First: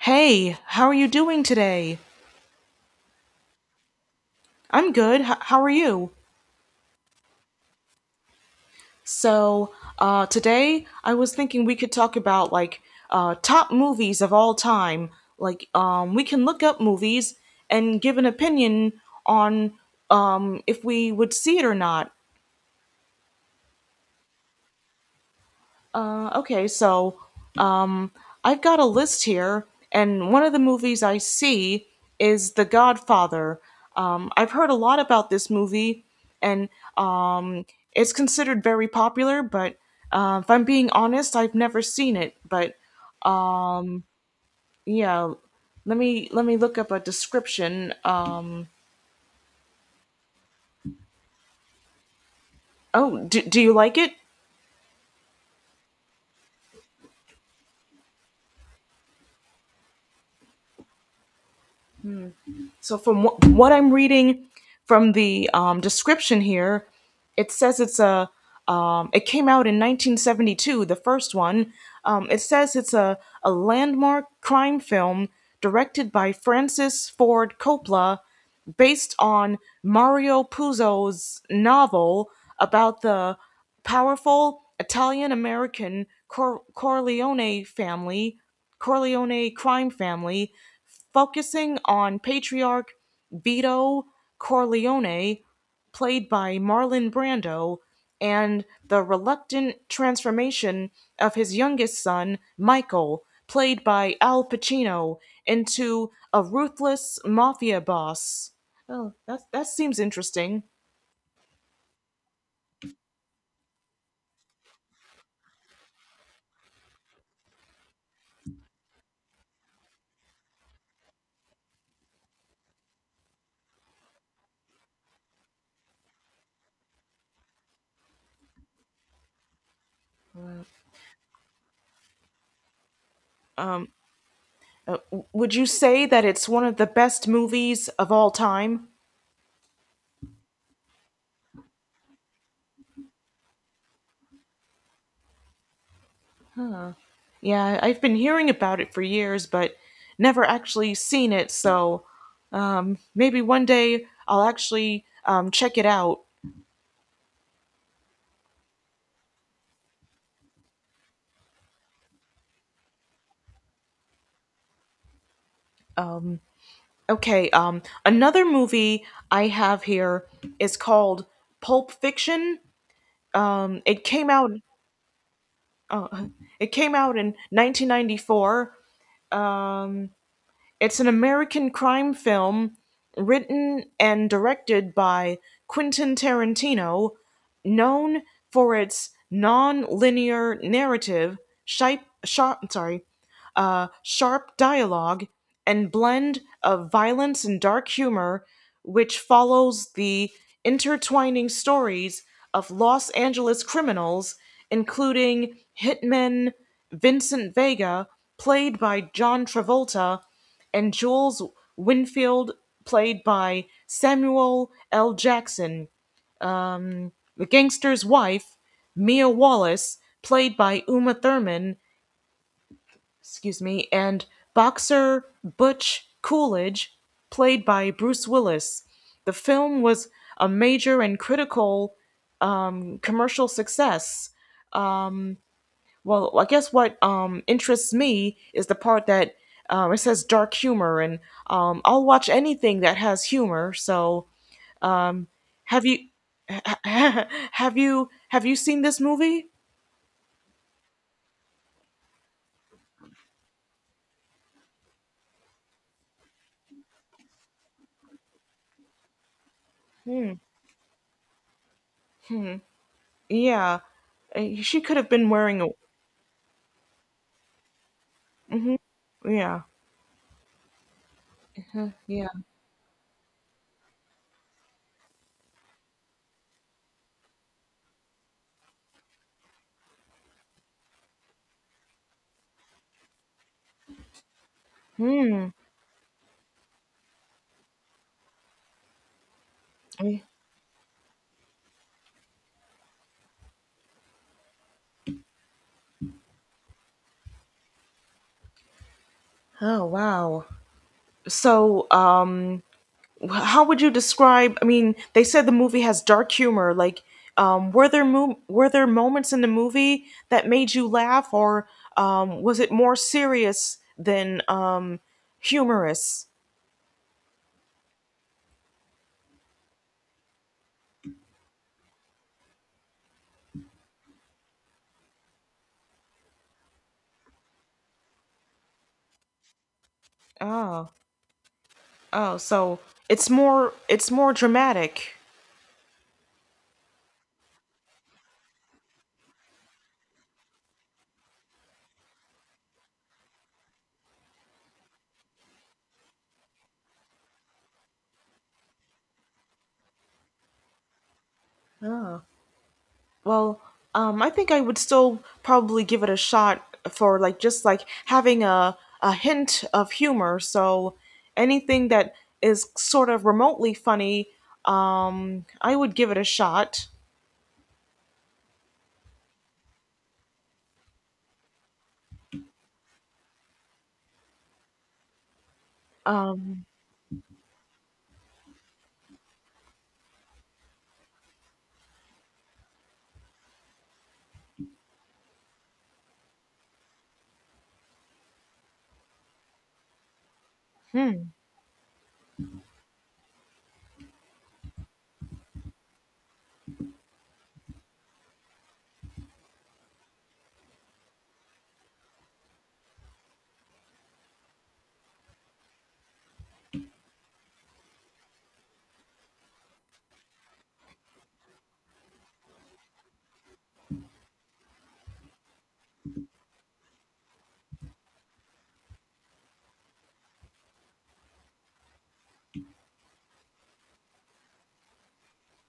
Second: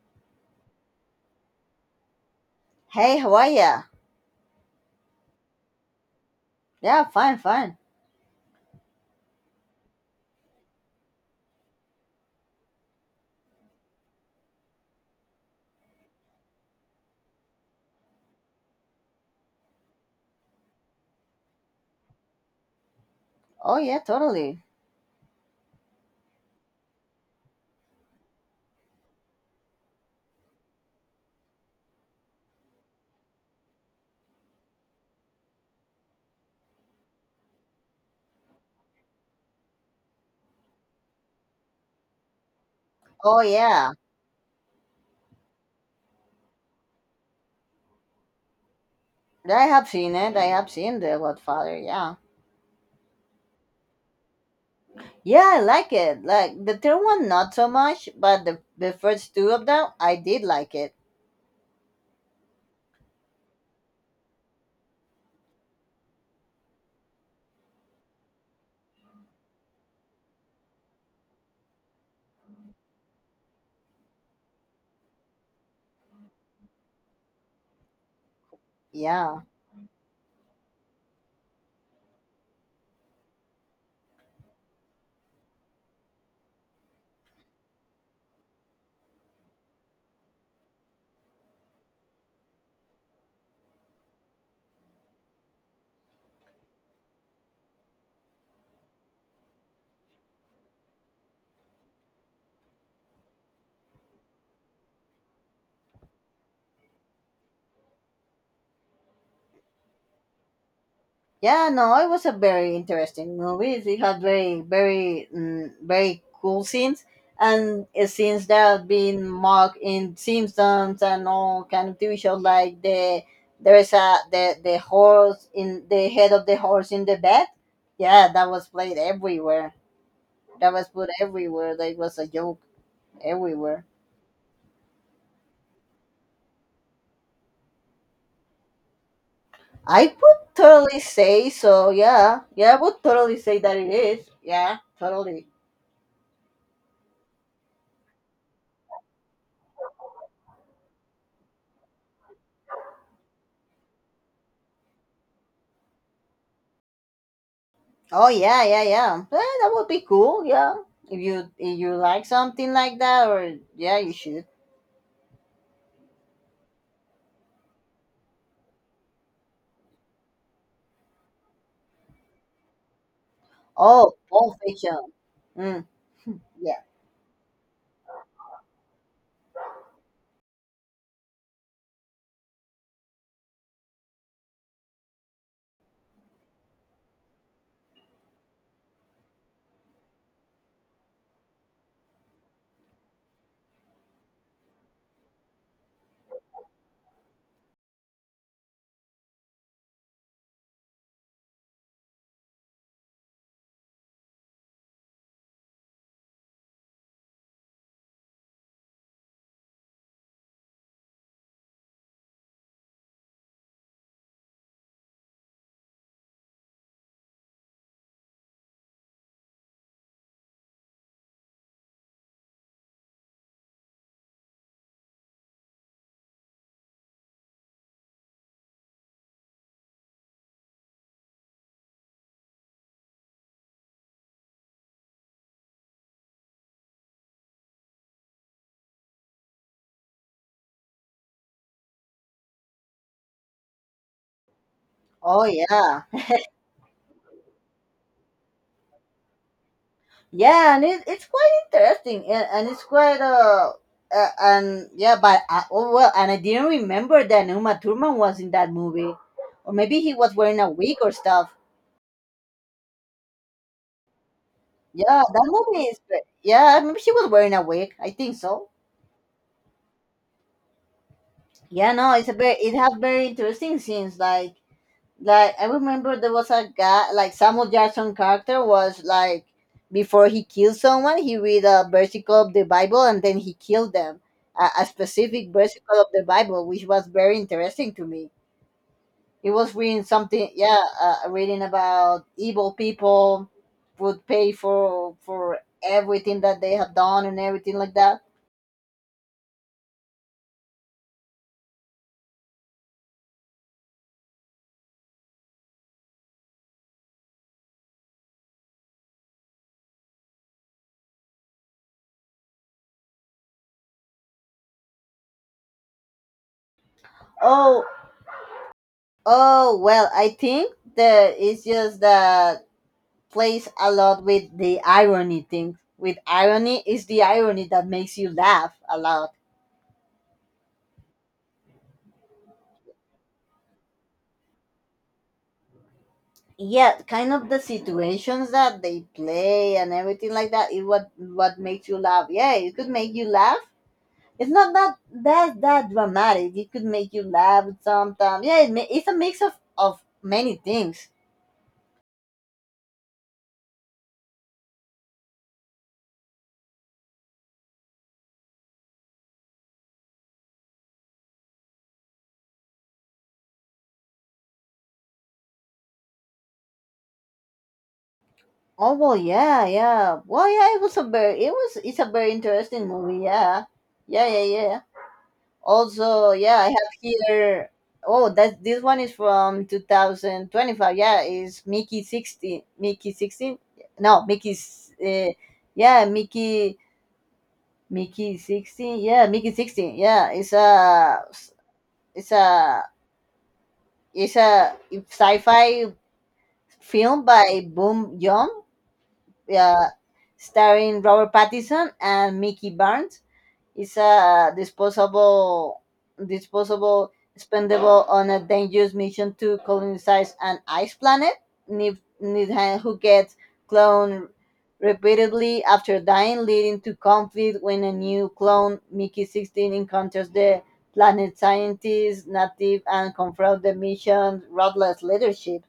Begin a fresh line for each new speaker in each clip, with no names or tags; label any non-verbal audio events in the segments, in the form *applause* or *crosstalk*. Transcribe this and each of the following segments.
Hey, how are you doing today?
Hey, how are ya?
I'm good. How are you?
Yeah, fine, fine.
So, today I was thinking we could talk about top movies of all time. We can look up movies and give an opinion on if we would see it or not.
Oh yeah, totally.
Okay, so um, I've got a list here, and one of the movies I see is The Godfather. I've heard a lot about this movie, and um, it's considered very popular, but if I'm being honest, I've never seen it. But
Oh yeah,
yeah, let me look up a description.
I have seen it. I have seen the Godfather. Yeah,
Oh, do you like it?
yeah, I like it. Like the third one, not so much, but the first two of them, I did like it.
So, what I'm reading from the description here, it says it's a. It came out in 1972, the first one. It says a landmark crime film directed by Francis Ford Coppola, based
Yeah.
on Mario Puzo's novel about the powerful Italian American Corleone family, Corleone crime family, focusing on patriarch Vito Corleone, played by Marlon Brando, and the reluctant transformation of his youngest son, Michael, played by Al Pacino, into a ruthless mafia boss. That seems interesting.
Yeah, no, it was a very interesting movie. It had very, very, very cool scenes, and scenes that have been mocked in Simpsons and all kind of TV shows. Like there is a the horse in the head of the horse in the bed. Yeah, that was played everywhere. That was put everywhere. That was a joke everywhere.
Um, uh, would you say that it's one of the best movies of all time?
I would totally say so. Yeah, yeah, I would totally say that it is. Yeah, totally.
Yeah, I've been hearing about it for years, but never actually seen it, so maybe one day I'll actually check it out.
Oh yeah, yeah, yeah. That would be cool. Yeah, if you like something like that, or yeah, you should.
Okay, another movie I have here is called Pulp Fiction. Um, it
Oh,
came out.
Pulp Fiction. Mm,
Uh, it
yeah.
came out in 1994. Um. It's an American crime film written and directed by Quentin Tarantino, known for its non-linear narrative, sharp, sharp, sorry, sharp dialogue, and blend of violence and dark humor, which follows the intertwining stories of Los Angeles criminals, including hitman Vincent Vega, played by John Travolta, and Jules Winfield, played by Samuel L. Jackson, the gangster's wife, Mia Wallace, played by Uma Thurman, excuse me, and boxer Butch Coolidge, played by Bruce Willis. The film was a major and critical commercial success. Well, I guess what interests me is the part that it says dark humor, and I'll watch anything that has humor. So Um,
Oh
have you
yeah,
*laughs* have you seen this movie?
*laughs* yeah, and it's quite interesting, and it's quite and yeah, but oh well, and I didn't remember that Uma Thurman was in that movie, or maybe he
Hmm.
was wearing a wig or stuff.
Hmm. Yeah. She could have
Yeah,
been
that
wearing a.
movie is. Yeah, maybe she was wearing a wig. I think so.
Hmm. Yeah. Huh.
Yeah, no,
Yeah.
it has very interesting scenes like I remember there was a guy like Samuel Jackson character was like before he killed someone he read a versicle of the Bible and then he killed them a
Hmm.
specific versicle of the Bible, which was very interesting to me. He was reading
Eh.
something, yeah, reading about evil people would pay for everything that they have done and everything like that.
Oh wow. So, how would you describe? I mean, they said the movie has dark humor. Were there were there moments in the movie that made you laugh, or was it more serious than humorous?
Oh oh well, I think that it's just that plays a lot with the irony thing. With irony is the irony that makes you laugh a lot.
Oh. Oh, so it's more dramatic.
Yeah, kind of the situations that they play and everything like that is what makes you laugh. Yeah, it could make you laugh. It's not that dramatic. It could make you laugh sometimes. Yeah, it's a mix of many things.
Well, I think I would still probably give it a shot for like just like having a hint of humor. So anything that is sort of remotely funny, I would give it a shot.
Oh well, yeah, yeah. Well, yeah. It's a very interesting movie. Yeah, yeah, yeah, yeah. Also, yeah,
Um,
I have here. Oh, that this one is from 2025. Yeah, is Mickey 16. Mickey 16? No, Mickey's. Yeah, Mickey, 16. Yeah, Mickey 16. Yeah,
hmm.
it's a, it's a sci-fi film by Boom Young. Yeah, starring Robert Pattinson and Mickey Barnes. It's a disposable, spendable on a dangerous mission to colonize an ice planet. Nidhan, who gets cloned repeatedly after dying, leading to conflict when a new clone, Mickey 16, encounters the planet scientists, native, and confronts the mission's ruthless leadership.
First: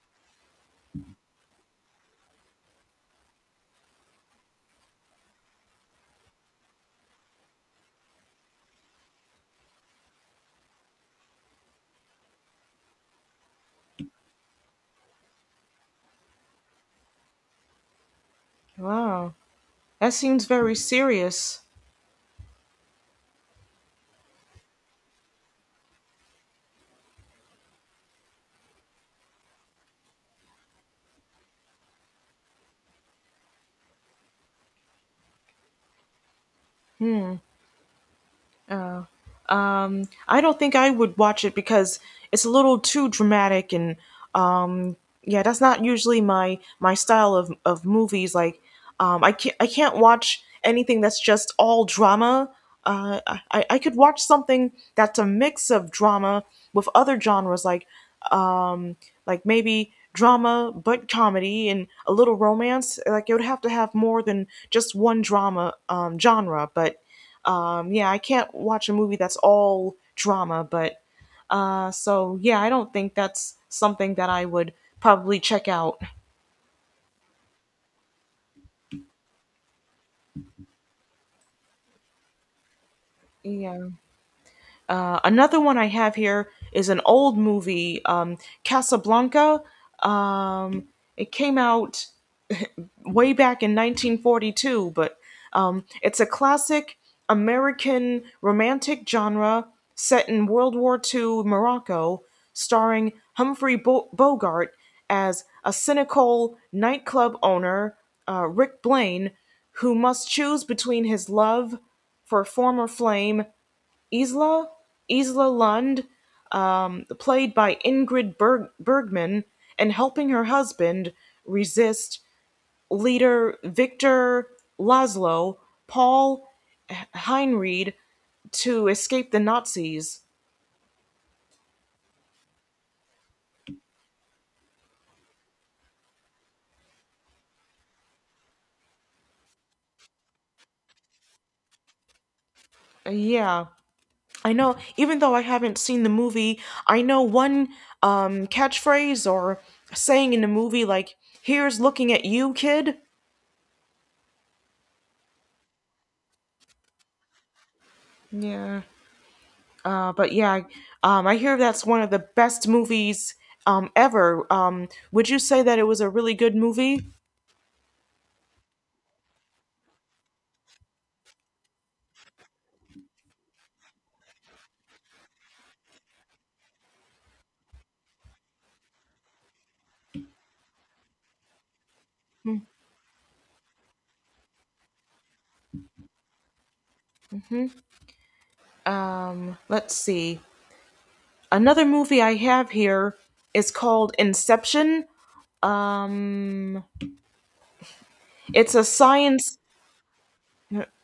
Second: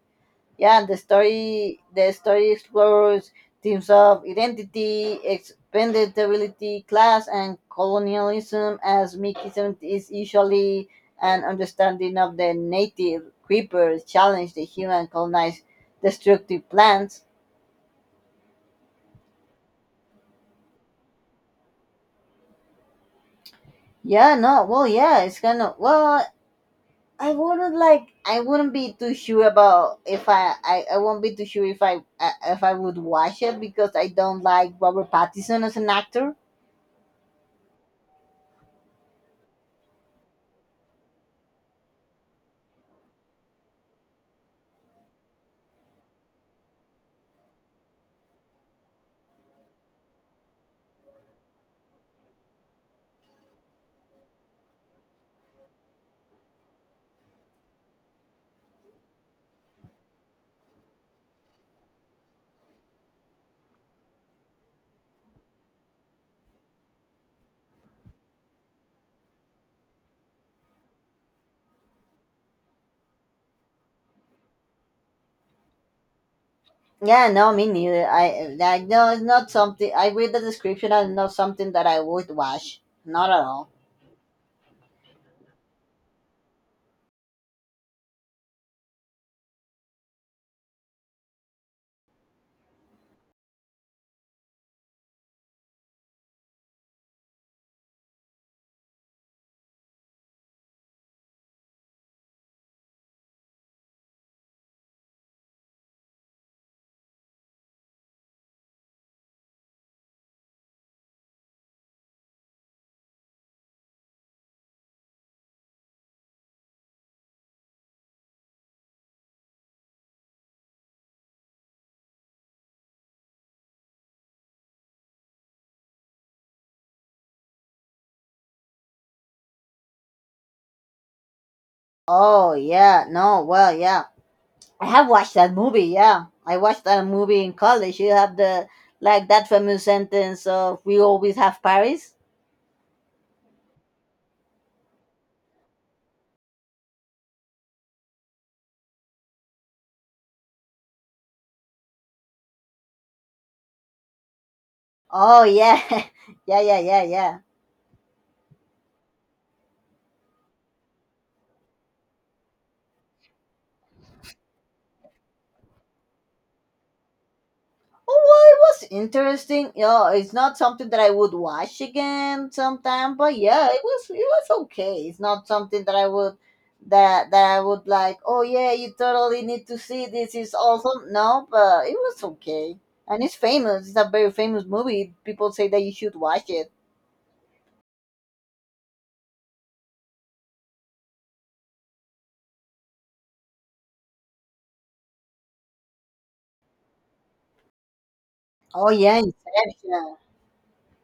Yeah, and the story explores themes of identity, expendability, class, and colonialism, as Mickey 70 is usually an understanding of the native creepers challenge the human colonized destructive plants.
Wow, that seems very serious.
Yeah, no, well, yeah, it's kind of well. I wouldn't like. I wouldn't be too sure about if I won't be too sure if I would watch it because I don't like Robert Pattinson as an actor.
Uh, I don't think I would watch it because it's a little too dramatic and um, yeah, that's not usually my style of movies. I can't watch anything that's just all drama. Uh, I could watch something that's a mix of drama with other genres um, like maybe drama but comedy and a little romance. Like it would have to have more than just one drama genre, but yeah, I can't watch a movie that's all drama, but so yeah, I don't think that's something that I would probably check out.
Yeah, no, me neither. I that No, it's not something. I read the description and not something that I would watch. Not at all.
Yeah. Another one I have here is an old movie, Casablanca. Um, it came out way back in 1942, but it's a classic American romantic genre set in World War II Morocco, starring Humphrey Bogart as a cynical nightclub owner, Rick Blaine, who must choose between his love for former flame Isla, Isla Lund, played by Ingrid Bergman, and helping her husband resist leader Victor Laszlo Paul Heinried to escape the Nazis.
Oh yeah, no, well, yeah, I have watched that movie. Yeah, I watched that movie in college. You have the like that famous sentence of "We always have Paris."
Yeah. I know, even though I haven't seen the movie, I know one catchphrase or saying in the movie, like, here's looking at you, kid.
Oh yeah, *laughs* yeah, yeah, yeah, yeah.
Yeah. But yeah, I hear that's one of the best movies ever. Would you say that it was a really good movie?
Oh, well, it was interesting. Yeah, it's not something that I would watch again sometime, but yeah, it was okay. It's not something that I would that I would like. Oh yeah, you totally need to see this. It's awesome. No, but it was okay, and it's famous. It's a very famous movie. People say that you should watch it.
Hmm? Let's see. Another movie I have here is called Inception. Um, it's a
Oh yeah,
science
Inception.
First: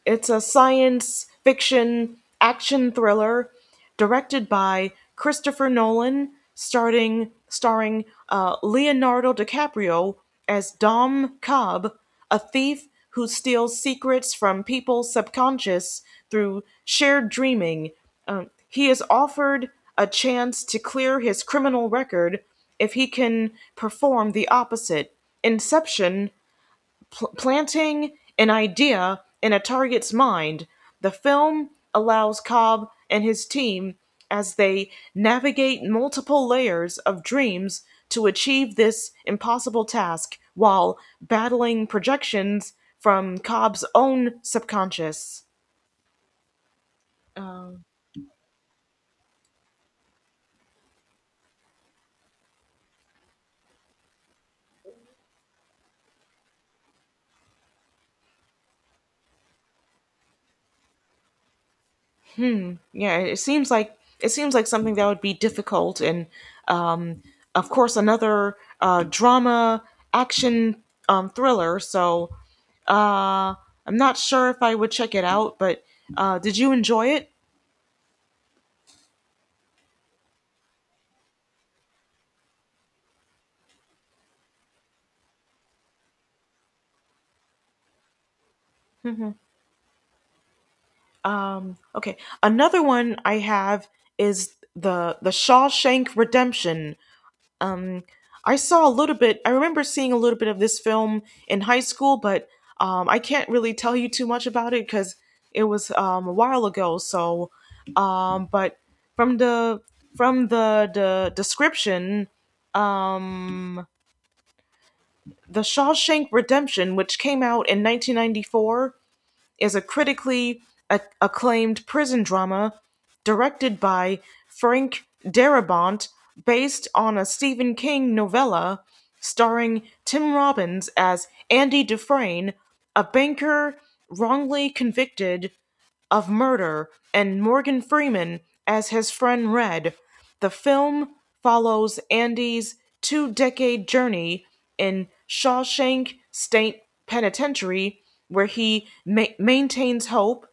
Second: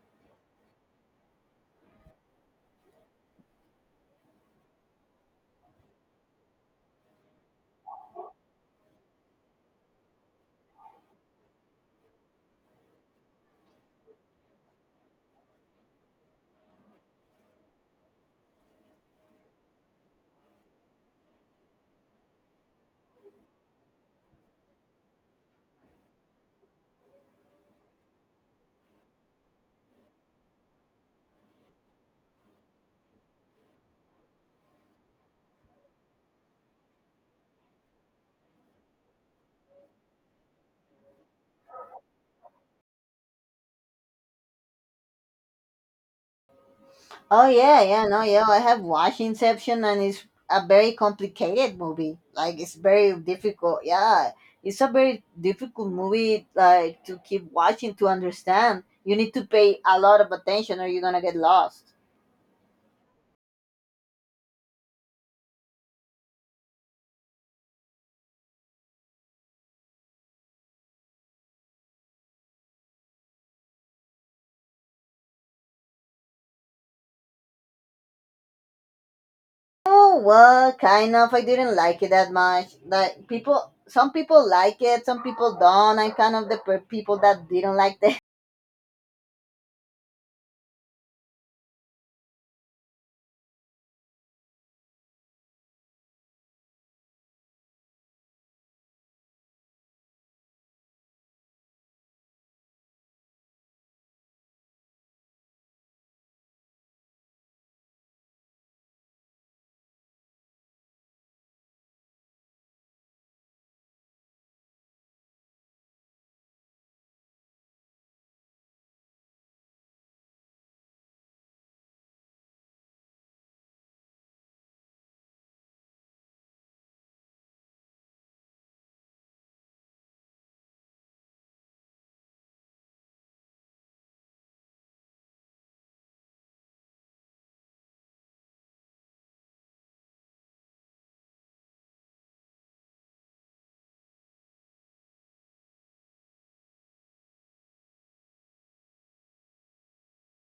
It's a science fiction action thriller directed by Christopher Nolan, starting starring Leonardo DiCaprio as Dom Cobb, a thief who steals secrets from people's subconscious through shared dreaming. He is offered a chance to clear his criminal record if he can perform the opposite. Inception, planting an idea in a target's mind, the film allows Cobb and his team as they navigate multiple layers of dreams to achieve this impossible task while battling projections from Cobb's own subconscious.
Oh yeah, yeah, no, yeah. I have watched Inception, and it's a very complicated movie. Like it's very difficult. Yeah, it's a very difficult movie. Like to keep watching to understand. You need to pay a lot of attention, or you're gonna get lost.
Yeah, it seems like something that would be difficult, and um, of course, another drama action thriller. So uh, I'm not sure if I would check it out, but did you enjoy it?
Oh well, kind of. I didn't like it that much. Like people, some people like it, some people don't. I'm kind of the people that didn't like.
Okay, another one I have is the Shawshank Redemption. I saw a little bit. I remember seeing a little bit of this film in high school, but I can't really tell you too much about it because it was a while ago. So, but from the the description, um, the Shawshank Redemption, which came out in 1994, is a critically acclaimed prison drama directed by Frank Darabont, based on a Stephen King novella, starring Tim Robbins as Andy Dufresne, a banker wrongly convicted of Murder, and Morgan Freeman as his friend Red. The film follows Andy's two decade journey in Shawshank State Penitentiary, where he maintains hope,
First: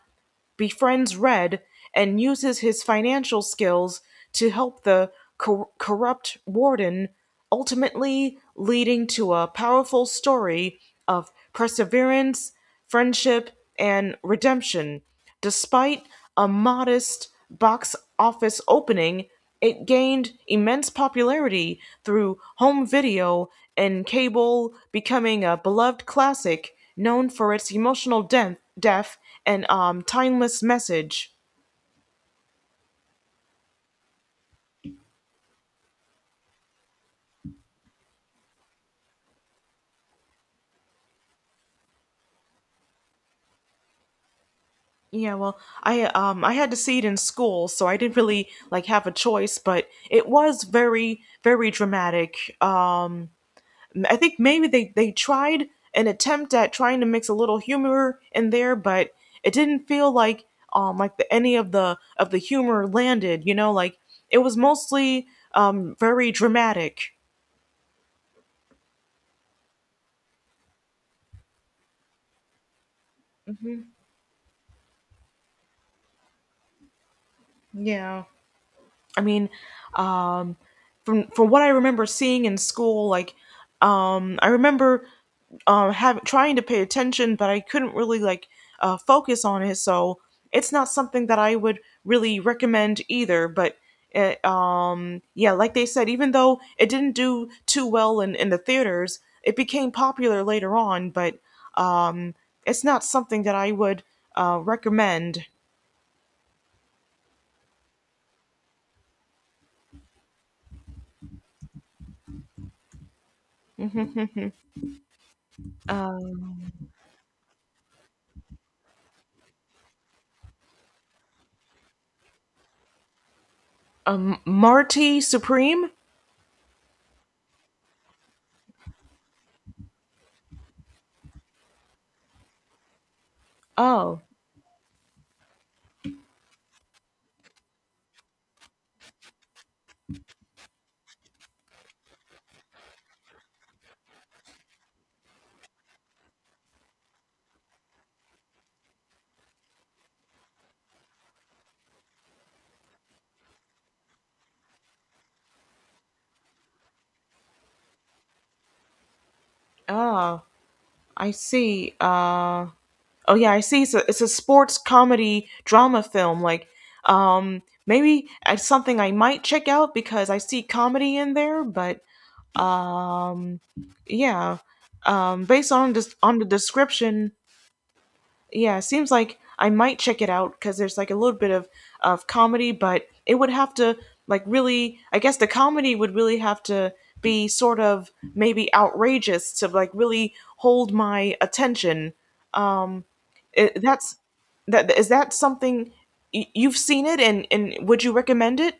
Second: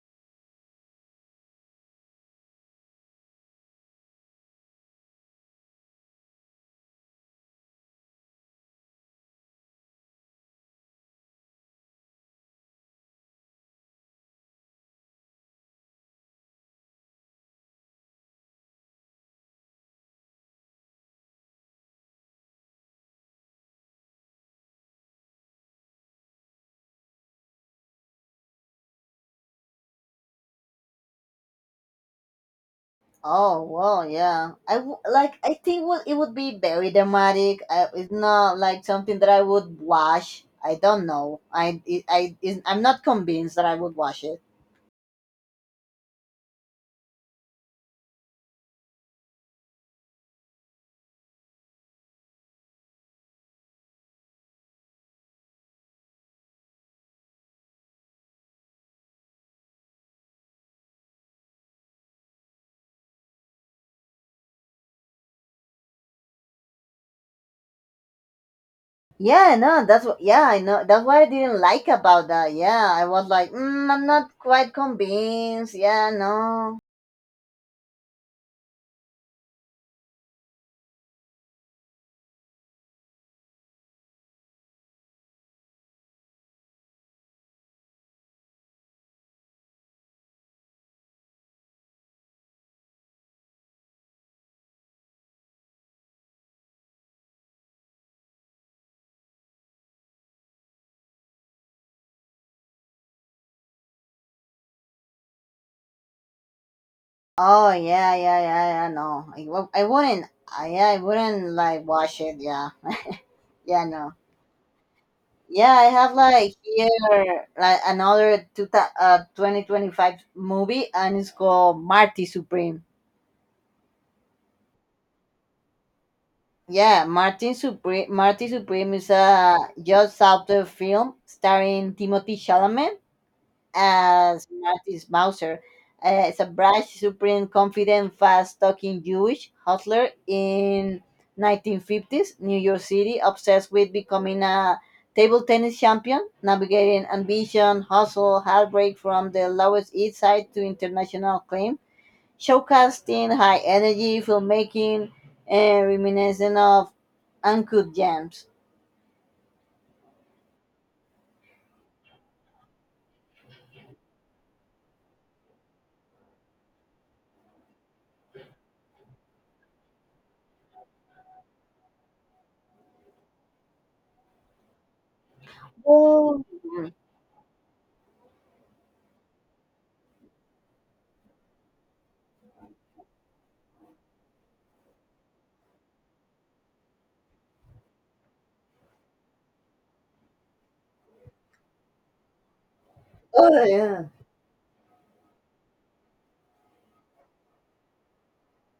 befriends Red, and uses his financial skills to help the corrupt warden, ultimately leading to a powerful story of perseverance, friendship, and redemption. Despite a modest box office opening, it gained immense popularity through home video and cable, becoming a beloved classic known for its emotional depth and timeless message.
Oh well, yeah. I w- like. I think would it would be very dramatic. It's not like something that I would watch. I don't know. I'm not convinced that I would watch it.
Yeah, well, I had to see it in school, so I didn't really like have a choice, but it was very dramatic. I think maybe they tried an attempt at trying to mix a little humor in there, but it didn't feel like any of the humor landed. You know, like it was mostly very dramatic.
Yeah, no, that's what. Yeah, I know. That's what I didn't like about that. Yeah, I was like,
Hmm.
I'm not quite convinced. Yeah, no.
Yeah. I mean, um, from what I remember seeing in school, I remember trying to pay attention, but I couldn't really like focus on it. So it's not something that I would really recommend either. But yeah, like they said, even though it didn't do too well in the theaters, it became popular later on. But um, it's not something that I would recommend.
Oh yeah, yeah, yeah, yeah. No, I wouldn't. Yeah, I wouldn't like watch it. Yeah, yeah, no.
*laughs*
Yeah, I have like here like another 2025 movie, and it's called Marty Supreme.
Marty Supreme.
Yeah, Martin Supreme Marty Supreme is a just after film starring Timothy Chalamet
Oh.
as Marty Mauser, is a brash, supreme, confident, fast-talking Jewish hustler in 1950s New York City, obsessed with becoming a table tennis champion, navigating ambition, hustle, heartbreak from the lowest east side to international acclaim, showcasing high energy, filmmaking, and reminiscent of Uncut Gems.
Oh, I see. Oh yeah, I see. It's a sports comedy drama film. Maybe it's something I might check out because I see comedy in there. But um, yeah, based on just on the
Oh,
description, yeah, seems like I might check it out because there's like a little bit of comedy, but it would have to like really. I guess the comedy would really have to be sort of maybe outrageous to like really hold my attention. Um,
oh, yeah.
that's that something you've seen it and would you recommend it?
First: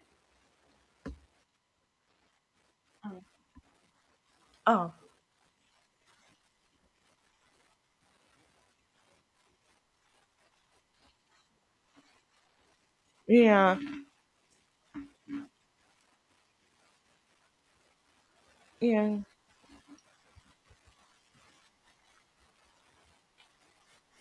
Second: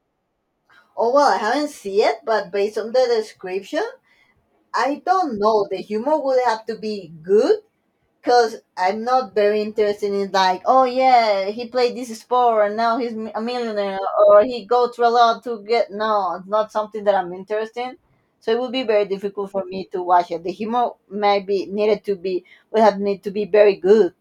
Oh, well, I haven't seen it, but based on the description,
Oh,
I don't know. The humor would have to be good because I'm not very interested in like, oh yeah, he played this sport and now he's a
yeah,
millionaire, or he go through a lot to get. No, it's not something that I'm interested in. So it would be very
yeah.
difficult for me to watch it. The humor might be needed to be would have need to be very good.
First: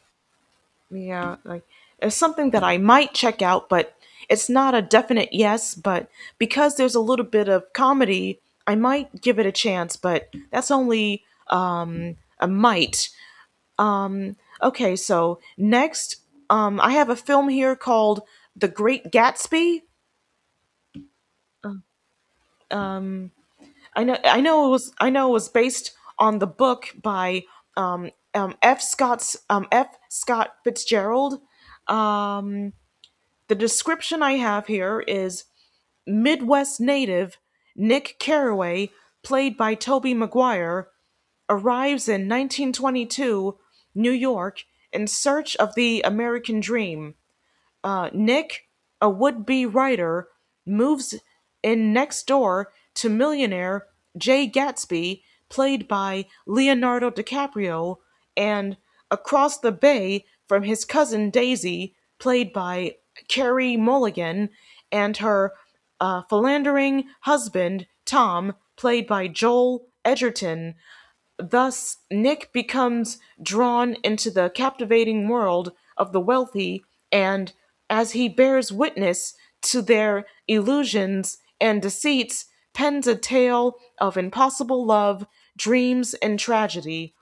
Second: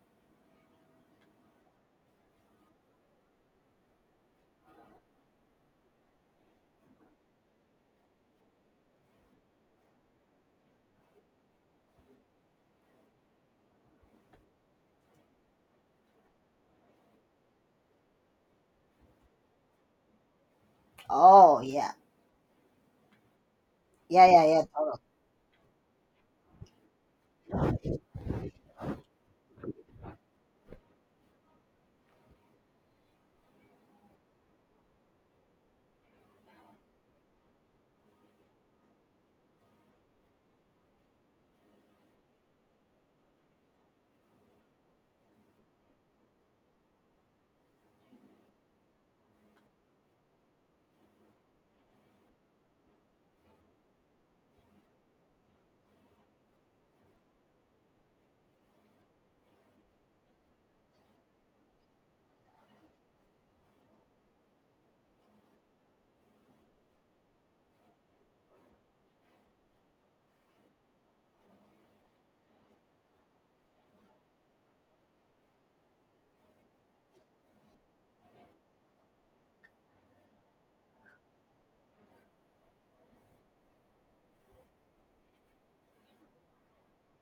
Yeah, like it's something that I might check out, but it's not a definite yes. But because there's a little bit of comedy, I might give it a chance, but that's only a might. Okay, so next, I have a film here called The Great Gatsby.
Oh yeah,
I know,
yeah, yeah, yeah. Totally.
I know it was based on the book by F. Scott Fitzgerald. Um, the description I have here is: Midwest native Nick Carraway, played by Tobey Maguire, arrives in 1922 New York in search of the American dream. Nick, a would-be writer, moves in next door to millionaire Jay Gatsby, played by Leonardo DiCaprio, and across the bay from his cousin Daisy, played by Carey Mulligan, and her philandering husband Tom, played by Joel Edgerton. Thus, Nick becomes drawn into the captivating world of the wealthy, and as he bears witness to their illusions and deceits, pens a tale of impossible love, dreams, and tragedy.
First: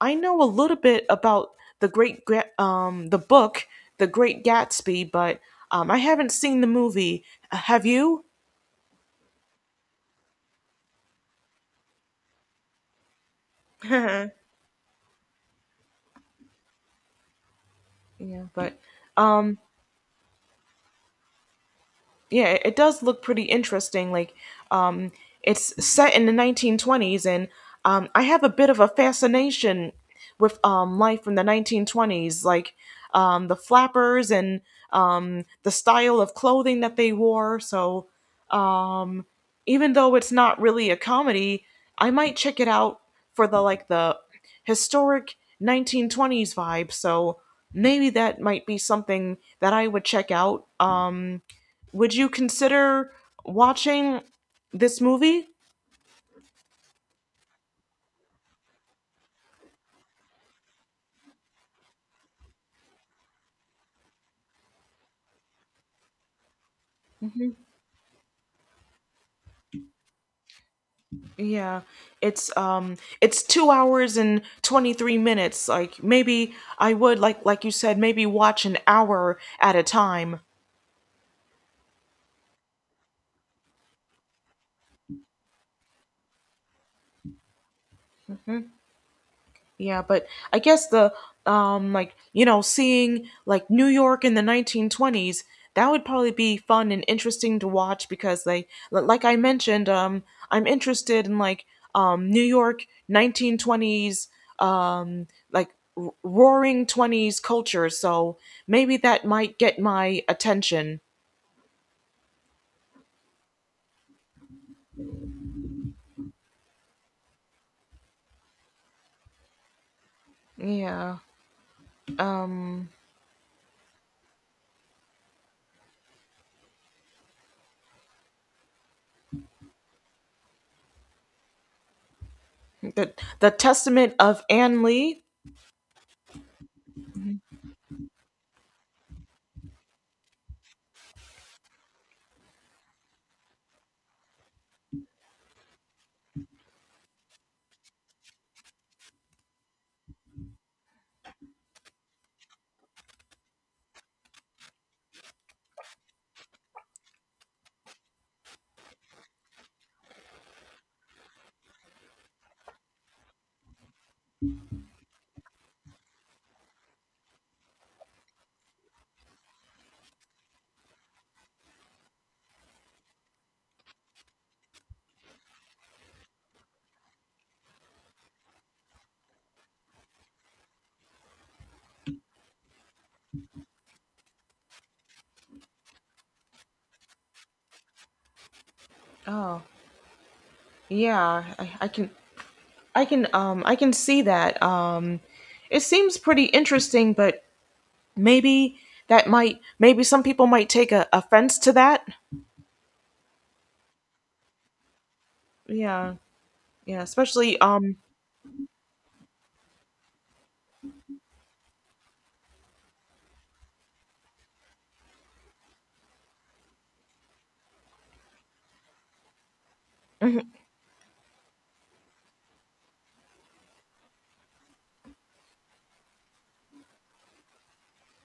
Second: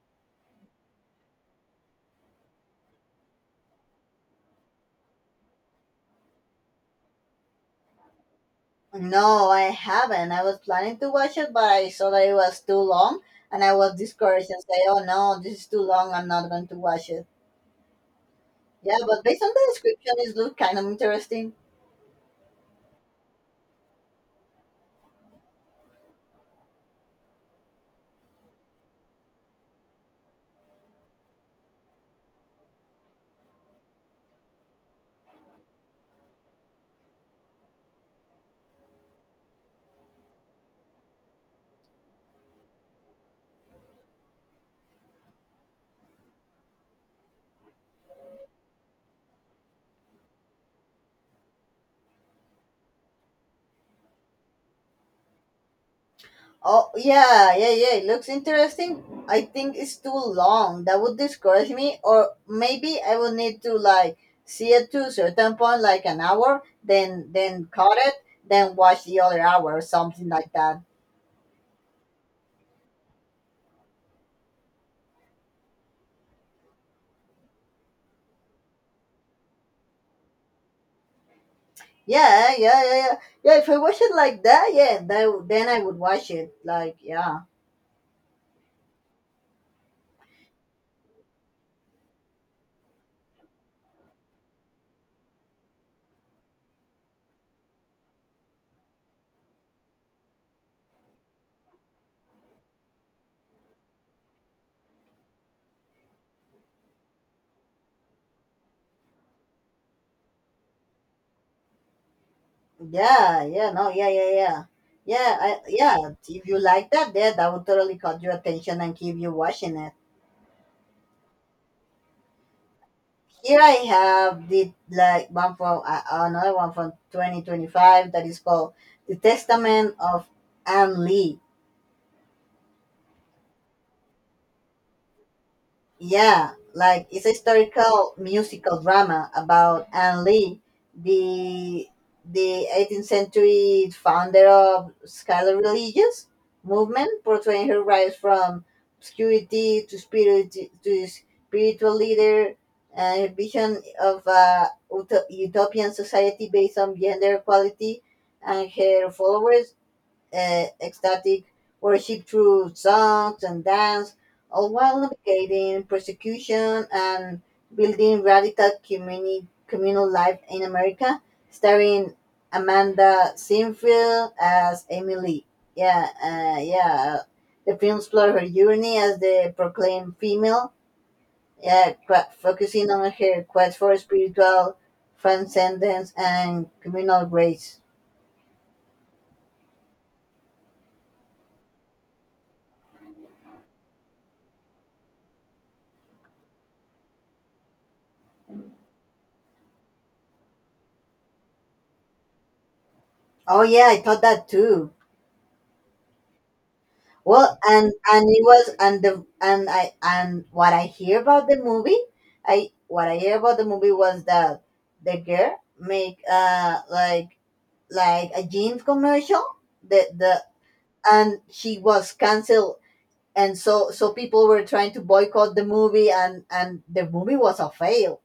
I know a little bit about the great the book, The Great Gatsby, but I haven't seen the movie. Have you?
No, I haven't. I was planning to watch it, but I saw that it was too long, and I was discouraged and say, "Oh no, this is too long. I'm not going to watch it."
Yeah, but
Yeah, but based on
um.
the description, it looks kind of interesting.
Yeah, it does look pretty interesting, like um it's set in the 1920s, and I have a bit of a fascination with life in the 1920s, like the flappers and the style of clothing that they wore. So even though it's not really a comedy, I might check it out for the historic 1920s vibe. So maybe that might be something that I would check out. Would you consider watching this movie?
Oh, yeah, yeah, yeah. It looks interesting. I think it's too long. That would discourage me, or maybe I would need to like see it to a certain point, like an hour, then cut it, then watch the other hour, or something like that.
Yeah. It's 2 hours and 23 minutes. Like maybe I would like you said, maybe watch an hour at a time.
Yeah, yeah, yeah, yeah. Yeah, if I watch it like that, yeah, then I would watch it. Like, yeah.
Yeah, but I guess the like seeing like New York in the 1920s, that would probably be fun and interesting to watch because like I mentioned, I'm interested in like New York 1920s, um like roaring 20s culture. So maybe that might get my attention.
Yeah, yeah, no, yeah, yeah, yeah. Yeah, I, yeah. If you like that, yeah, that would totally caught your attention and keep you watching it.
Yeah. Um
Here I have the like one from another one from 2025 that is called "The Testament of Anne Lee."
the the Testament of Anne Lee.
Yeah, like it's a historical musical drama about Anne Lee, the the 18th century founder of scholar religious movement, portraying her rise from obscurity to spiritual leader and her vision of a utopian society based on gender equality, and her followers ecstatic worship through songs and dance, all while navigating persecution and building radical communal life in America, starring Amanda Sinfield as Emily. Yeah, yeah. The film explores her journey as the proclaimed female, yeah, focusing on her quest for spiritual transcendence and communal grace.
Oh, yeah. I can, I can see that. It seems pretty interesting, but maybe, that might maybe some people might take a offense to that.
Oh yeah, I thought that too.
Yeah. Yeah,
Well,
especially
and and it was and what I hear about the movie, I what I hear about the movie was that the girl make like a jeans commercial, the
mhm.
and she was canceled, and so people were trying to boycott the movie, and the movie was a fail.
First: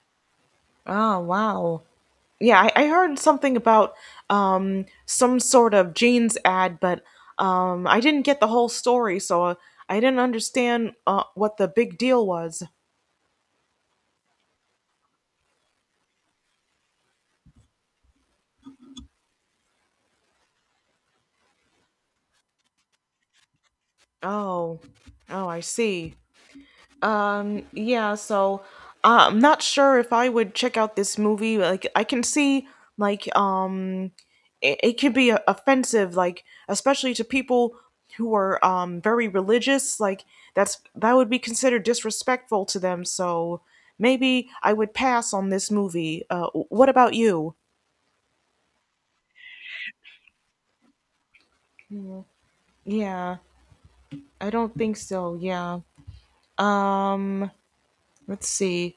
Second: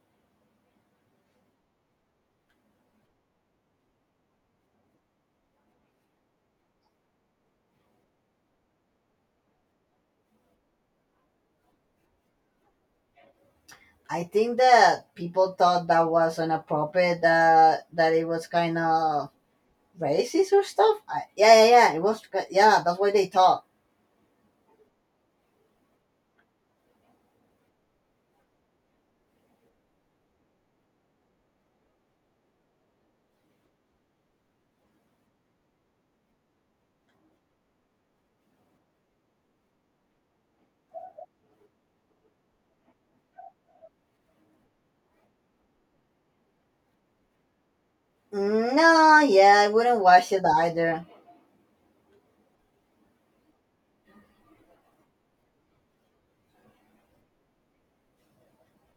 Oh wow. Yeah, I heard something about some sort of jeans ad, but I didn't get the whole story, so I didn't understand what the big deal was.
I think that people thought that was inappropriate, that it was kind of racist or stuff. Yeah, yeah, yeah, it was yeah, that's why they thought.
Oh. Oh, I see. Yeah, so I'm not sure if I would check out this movie. Like, I can see, like, it could be offensive, like, especially to people who are very religious. Like, that would be considered disrespectful to them. So maybe I would pass on this movie. What about you?
Mm, no, yeah, I wouldn't watch it either.
Yeah, I don't think so. Yeah. Um, let's see.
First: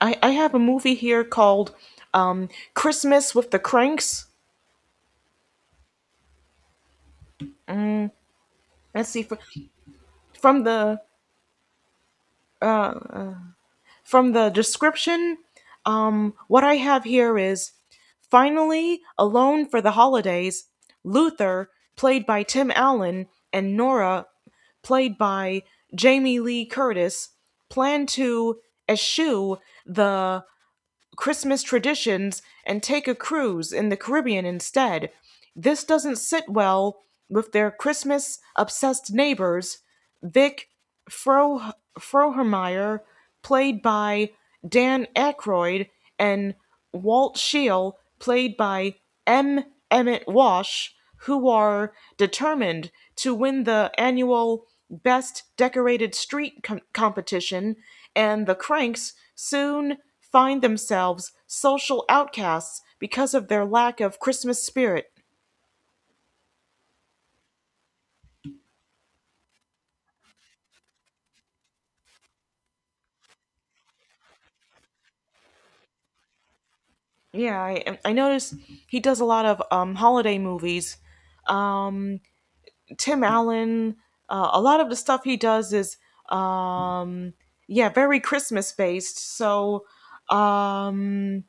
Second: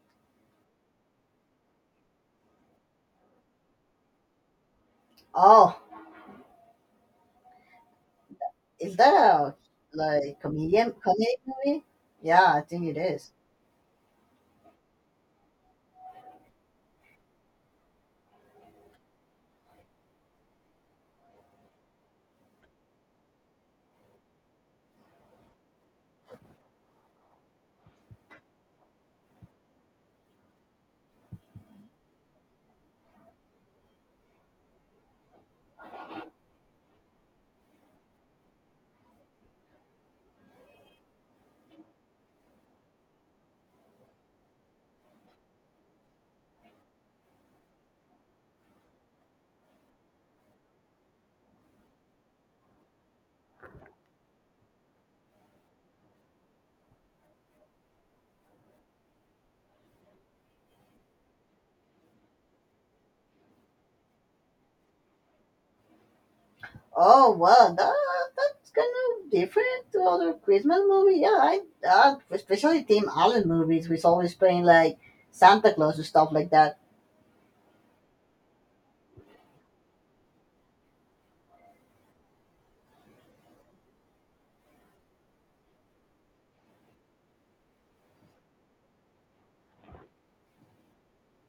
I have a movie here called Christmas with the Cranks.
Oh, is
Let's
that
see fr-
a like
from
comedian
the
comedy movie? Yeah, I think it is.
from the description. What I have here is, finally alone for the holidays. Luther, played by Tim Allen, and Nora, played by Jamie Lee Curtis, plan to eschew the Christmas traditions and take a cruise in the Caribbean instead. This doesn't sit well with their Christmas obsessed neighbors, Vic Fro- Frohmeyer, played by Dan Aykroyd, and Walt Scheel, played by M. Emmett Walsh, who are determined to win the annual Best Decorated Street competition, and the Cranks soon find themselves social outcasts because of their lack of Christmas spirit.
Oh well, that's kind of different to other Christmas movie. Yeah, I especially Tim Allen movies, who's always playing like Santa Claus and stuff like that.
Yeah, I noticed he does a lot of holiday movies. Um, Tim Allen, a lot of the stuff he does is, um, yeah, very Christmas based. So, um,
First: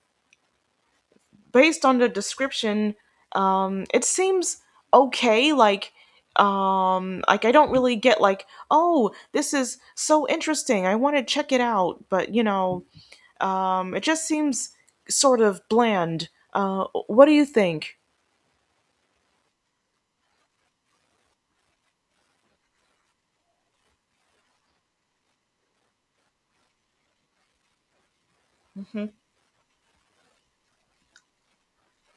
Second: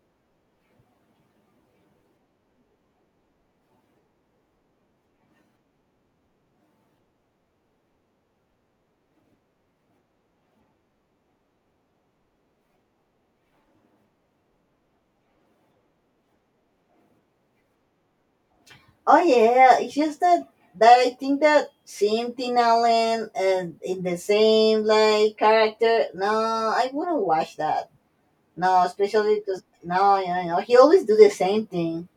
based on the description, it seems okay. Like I don't really get like, oh, this is so interesting, I want to check it out, but you know, it just seems sort of bland. What do you think?
Oh yeah, it's just that I think that seeing Tim Allen and in the same like character. No, I wouldn't watch that. No, especially because no, he always do the same thing.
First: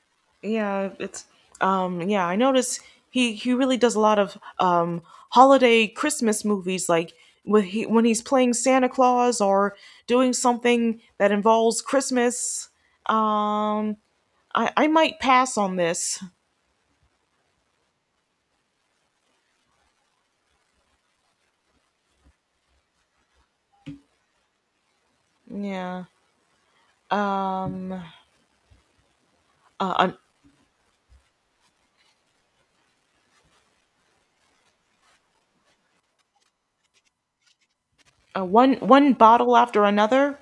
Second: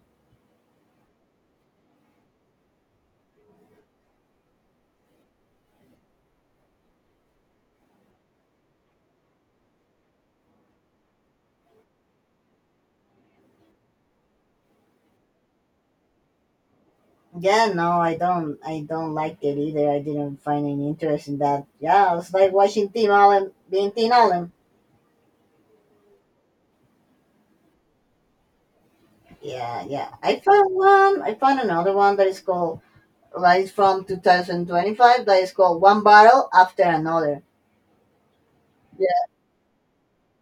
Yeah, it's yeah, I notice he really does a lot of holiday Christmas movies, like when he's playing Santa Claus, or doing something that involves Christmas. Um I might pass on this.
Yeah, no, I don't like it either. I didn't find any interest in that. Yeah, it's like watching Tim Allen being Tim Allen.
Yeah. Um
Yeah,
uh,
yeah.
uh,
I found one. I found another one that is called like from 2025 that is called One Battle After Another.
one
Yeah,
bottle after another.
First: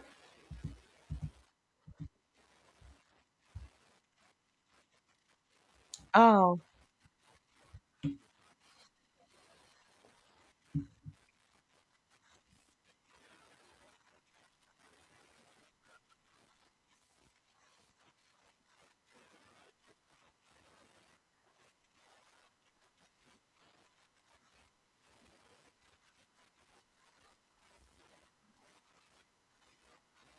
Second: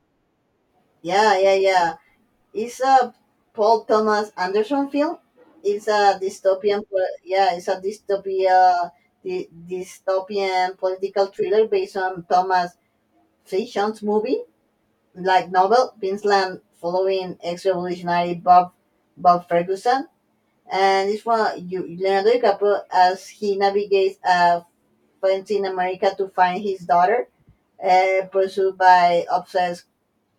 yeah, yeah, yeah. It's a Paul Thomas Anderson film. It's a
Oh.
dystopian, po- yeah, it's a dystopia, dy- dystopian political thriller based on Thomas Fisher's movie, like novel, Queensland, following ex-revolutionary Bob Ferguson, and it's one you, Leonardo DiCaprio, as he navigates a fence in America to find his daughter, pursued by obsessed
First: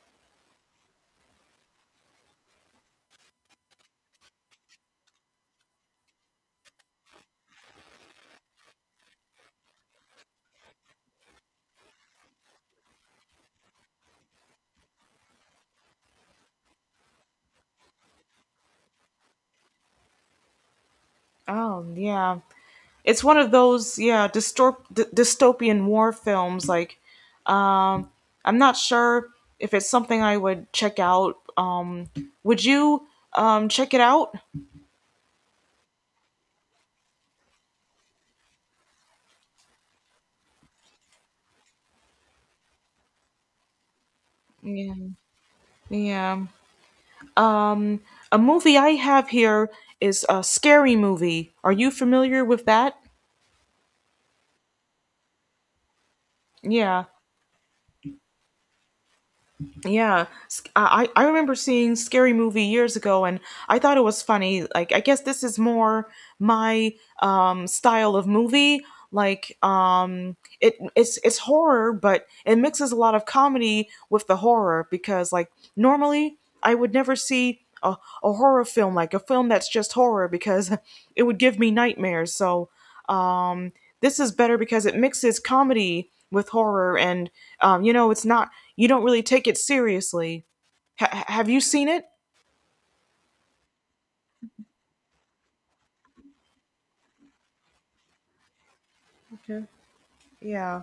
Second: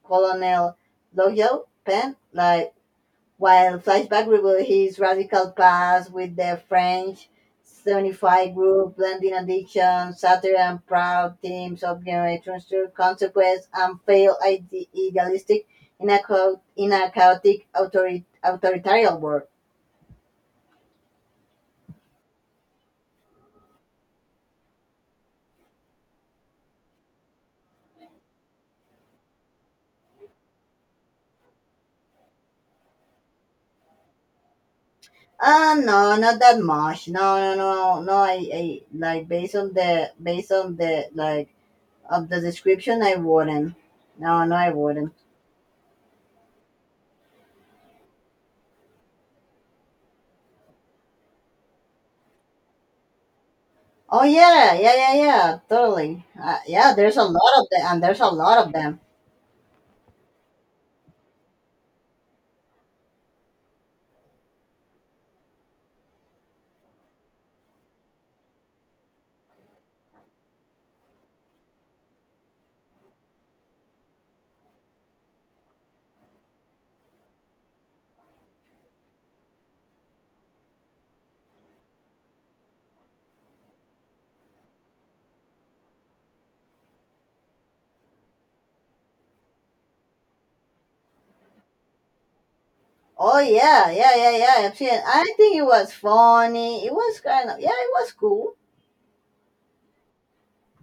Colonel Loyal Penn, like, while Flashback reveals his radical past with the French 75 group, blending addiction, satire, and proud themes of generations through consequence and failed idealistic in a, in a chaotic authoritarian world.
Oh, yeah. It's one of those, yeah, dystopian war films. Like um, I'm not sure if it's something I would check out. Would you check it out?
No, not that much. No, no, no, no. I like based on the like of the description, I wouldn't. No, no, I
Yeah,
wouldn't.
yeah. Um, a movie I have here is a scary movie. Are you familiar with that?
Oh yeah, yeah, yeah, yeah, totally. Yeah,
Yeah.
there's a lot of them, and there's a lot of them.
Yeah, I remember seeing Scary Movie years ago, and I thought it was funny. Like, I guess this is more my style of movie. Like, it's horror, but it mixes a lot of comedy with the horror because, like, normally I would never see a horror film, like a film that's just horror, because *laughs* it would give me nightmares. So. Um, this is better because it mixes comedy with horror, and you know, it's not, you don't really take it seriously. Have you seen it?
Oh yeah, yeah, yeah, yeah. I've seen. It. I think it was funny. It was kind of, yeah, it was cool.
Okay. Yeah.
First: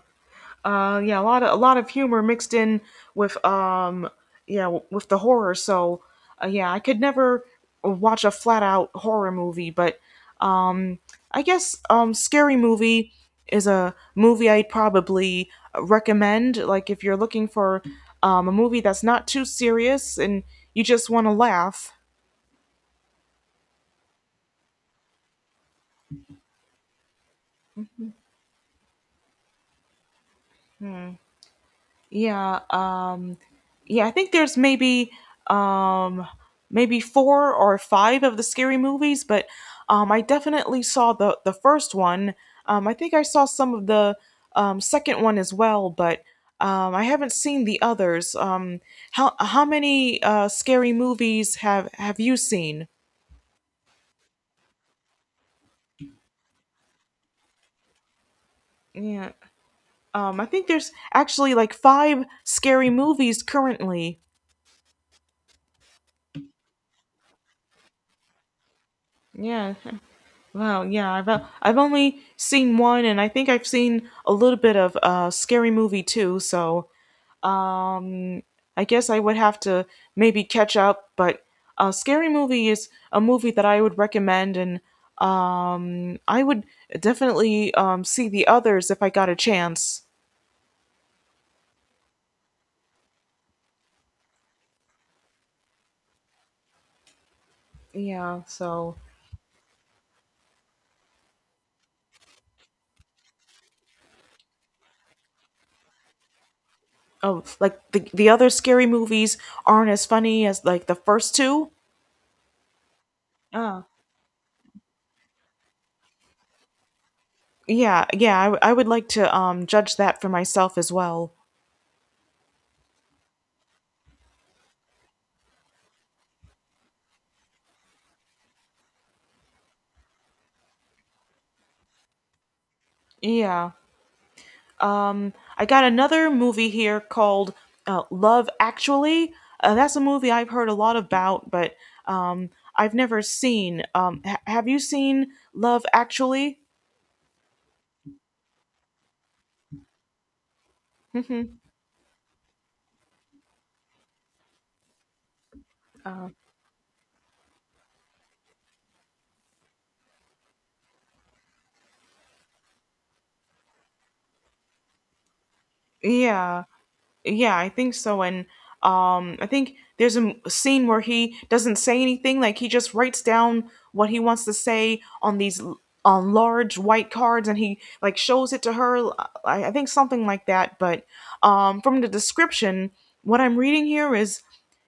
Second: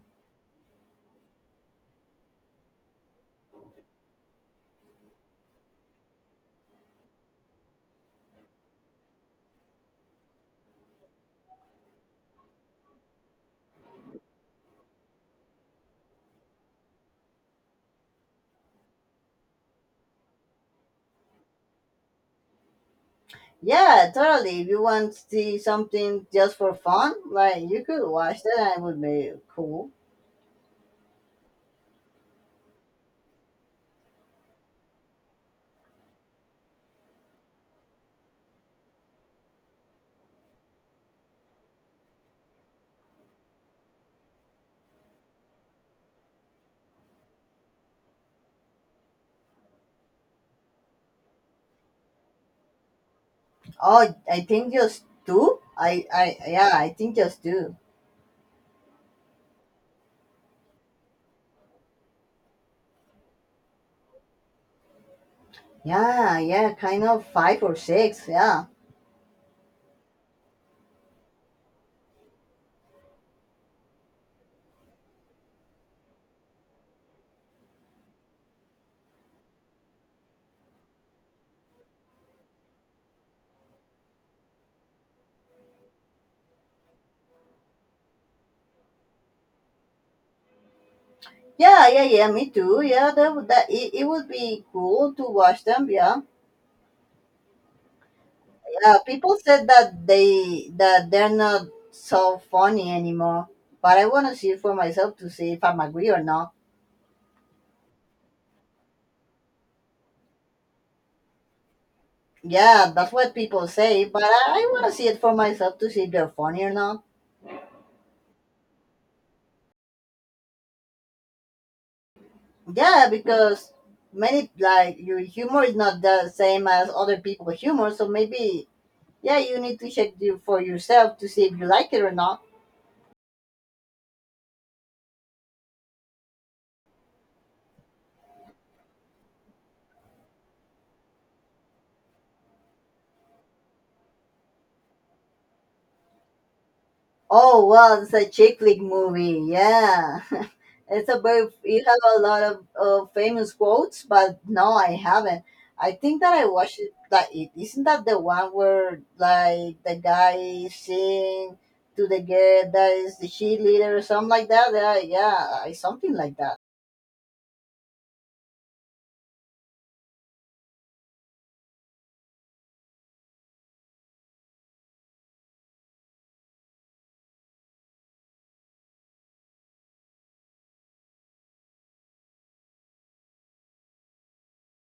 Yeah, a lot of, humor mixed in with yeah, with the horror. So yeah, I could never watch a flat out horror movie, but um I guess Scary Movie is a movie I'd probably recommend, like if you're looking for a movie that's not too serious and you just want to laugh.
Yeah, totally. If you want to see something just for fun, like, you could watch that, and it would be cool.
Yeah, yeah, I think there's maybe um, maybe four or five of the scary movies, but I definitely saw the first one. I think I saw some of the second one as well, but I haven't seen the others. How many scary movies have you seen?
Oh, I think just two. Yeah, I think just two.
Yeah, I think there's actually like five scary movies currently.
Yeah, yeah, kind of five or six. Yeah.
Yeah. Wow, yeah, I've only seen one, and I think I've seen a little bit of Scary Movie too. So I guess I would have to maybe catch up. But Scary Movie is a movie that I would recommend, and I would definitely see the others if I got a chance.
Yeah, yeah, yeah, me too. Yeah, that, it would be cool to watch them. Yeah.
Yeah, so,
People said that they're not so funny anymore, but I want to see it for myself to see if I'm agree or not.
oh, like the other Scary movies aren't as funny as like the first two.
Yeah, that's what people
Uh,
say, but I want to see it for myself to see if they're funny or not.
yeah, yeah, I would like to judge that for myself as well.
Yeah, because many, like, your humor is not the same as other people's humor, so maybe, yeah, you need to check you for yourself to see if you like it or not.
Yeah. I got another movie here called Love Actually. That's a movie I've heard a lot about, but um, I've never seen. Have you seen Love Actually?
Oh well, it's a chick flick movie. Yeah, *laughs* it's
*laughs*
a
uh,
very. You have a lot of famous quotes, but no, I haven't. I think that I watched it. That it isn't that the one where like the guy sing to the girl that is the cheerleader or something like that. Yeah, yeah, something like that.
yeah. Yeah, I think so. And I think there's a scene where he doesn't say anything. Like he just writes down what he wants to say on on large white cards, and he like shows it to her. I think something like that. But from the description, what I'm reading here is,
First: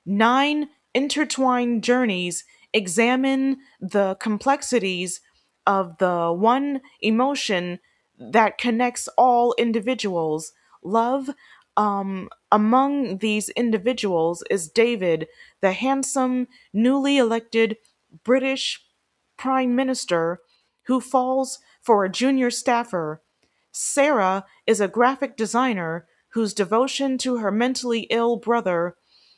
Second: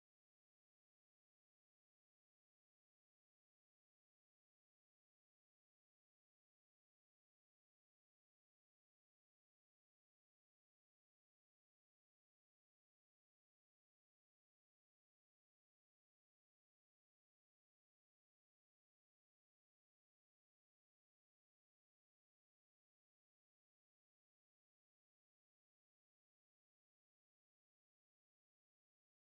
nine intertwined journeys examine the complexities of the one emotion that connects all individuals, love. Among these individuals is David, the handsome, newly elected British Prime Minister, who falls for a junior staffer. Sarah is a graphic designer whose devotion to her mentally ill brother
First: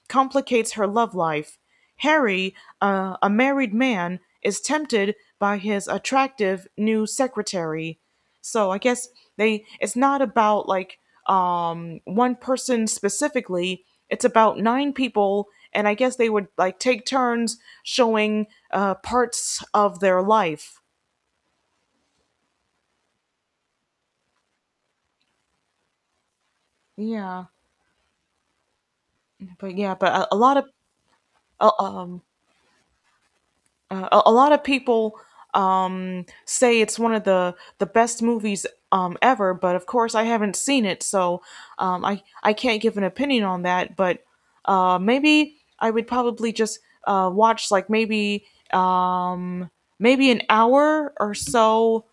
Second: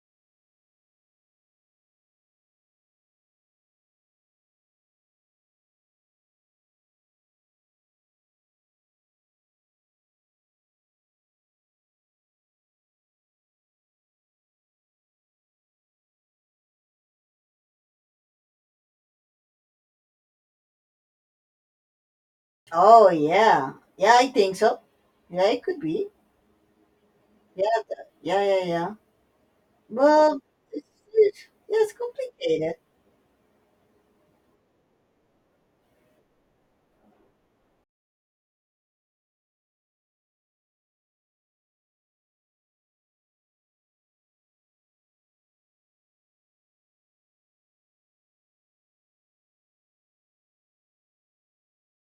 complicates her love life. Harry, a married man, is tempted by his attractive new secretary. So I guess, they it's not about like one person specifically. It's about nine people, and I guess they would like take turns showing parts of their life.
Oh yeah, yeah, I think so. Yeah, it could be.
Yeah,
Yeah, yeah, yeah, yeah.
yeah, but a
Well,
lot of
it's, it's,
uh,
yeah, it's
um,
complicated.
A lot of people say it's one of the best movies ever, but of course I haven't seen it, so I can't give an opinion on that. But maybe I would probably just watch like maybe um, maybe an hour or so.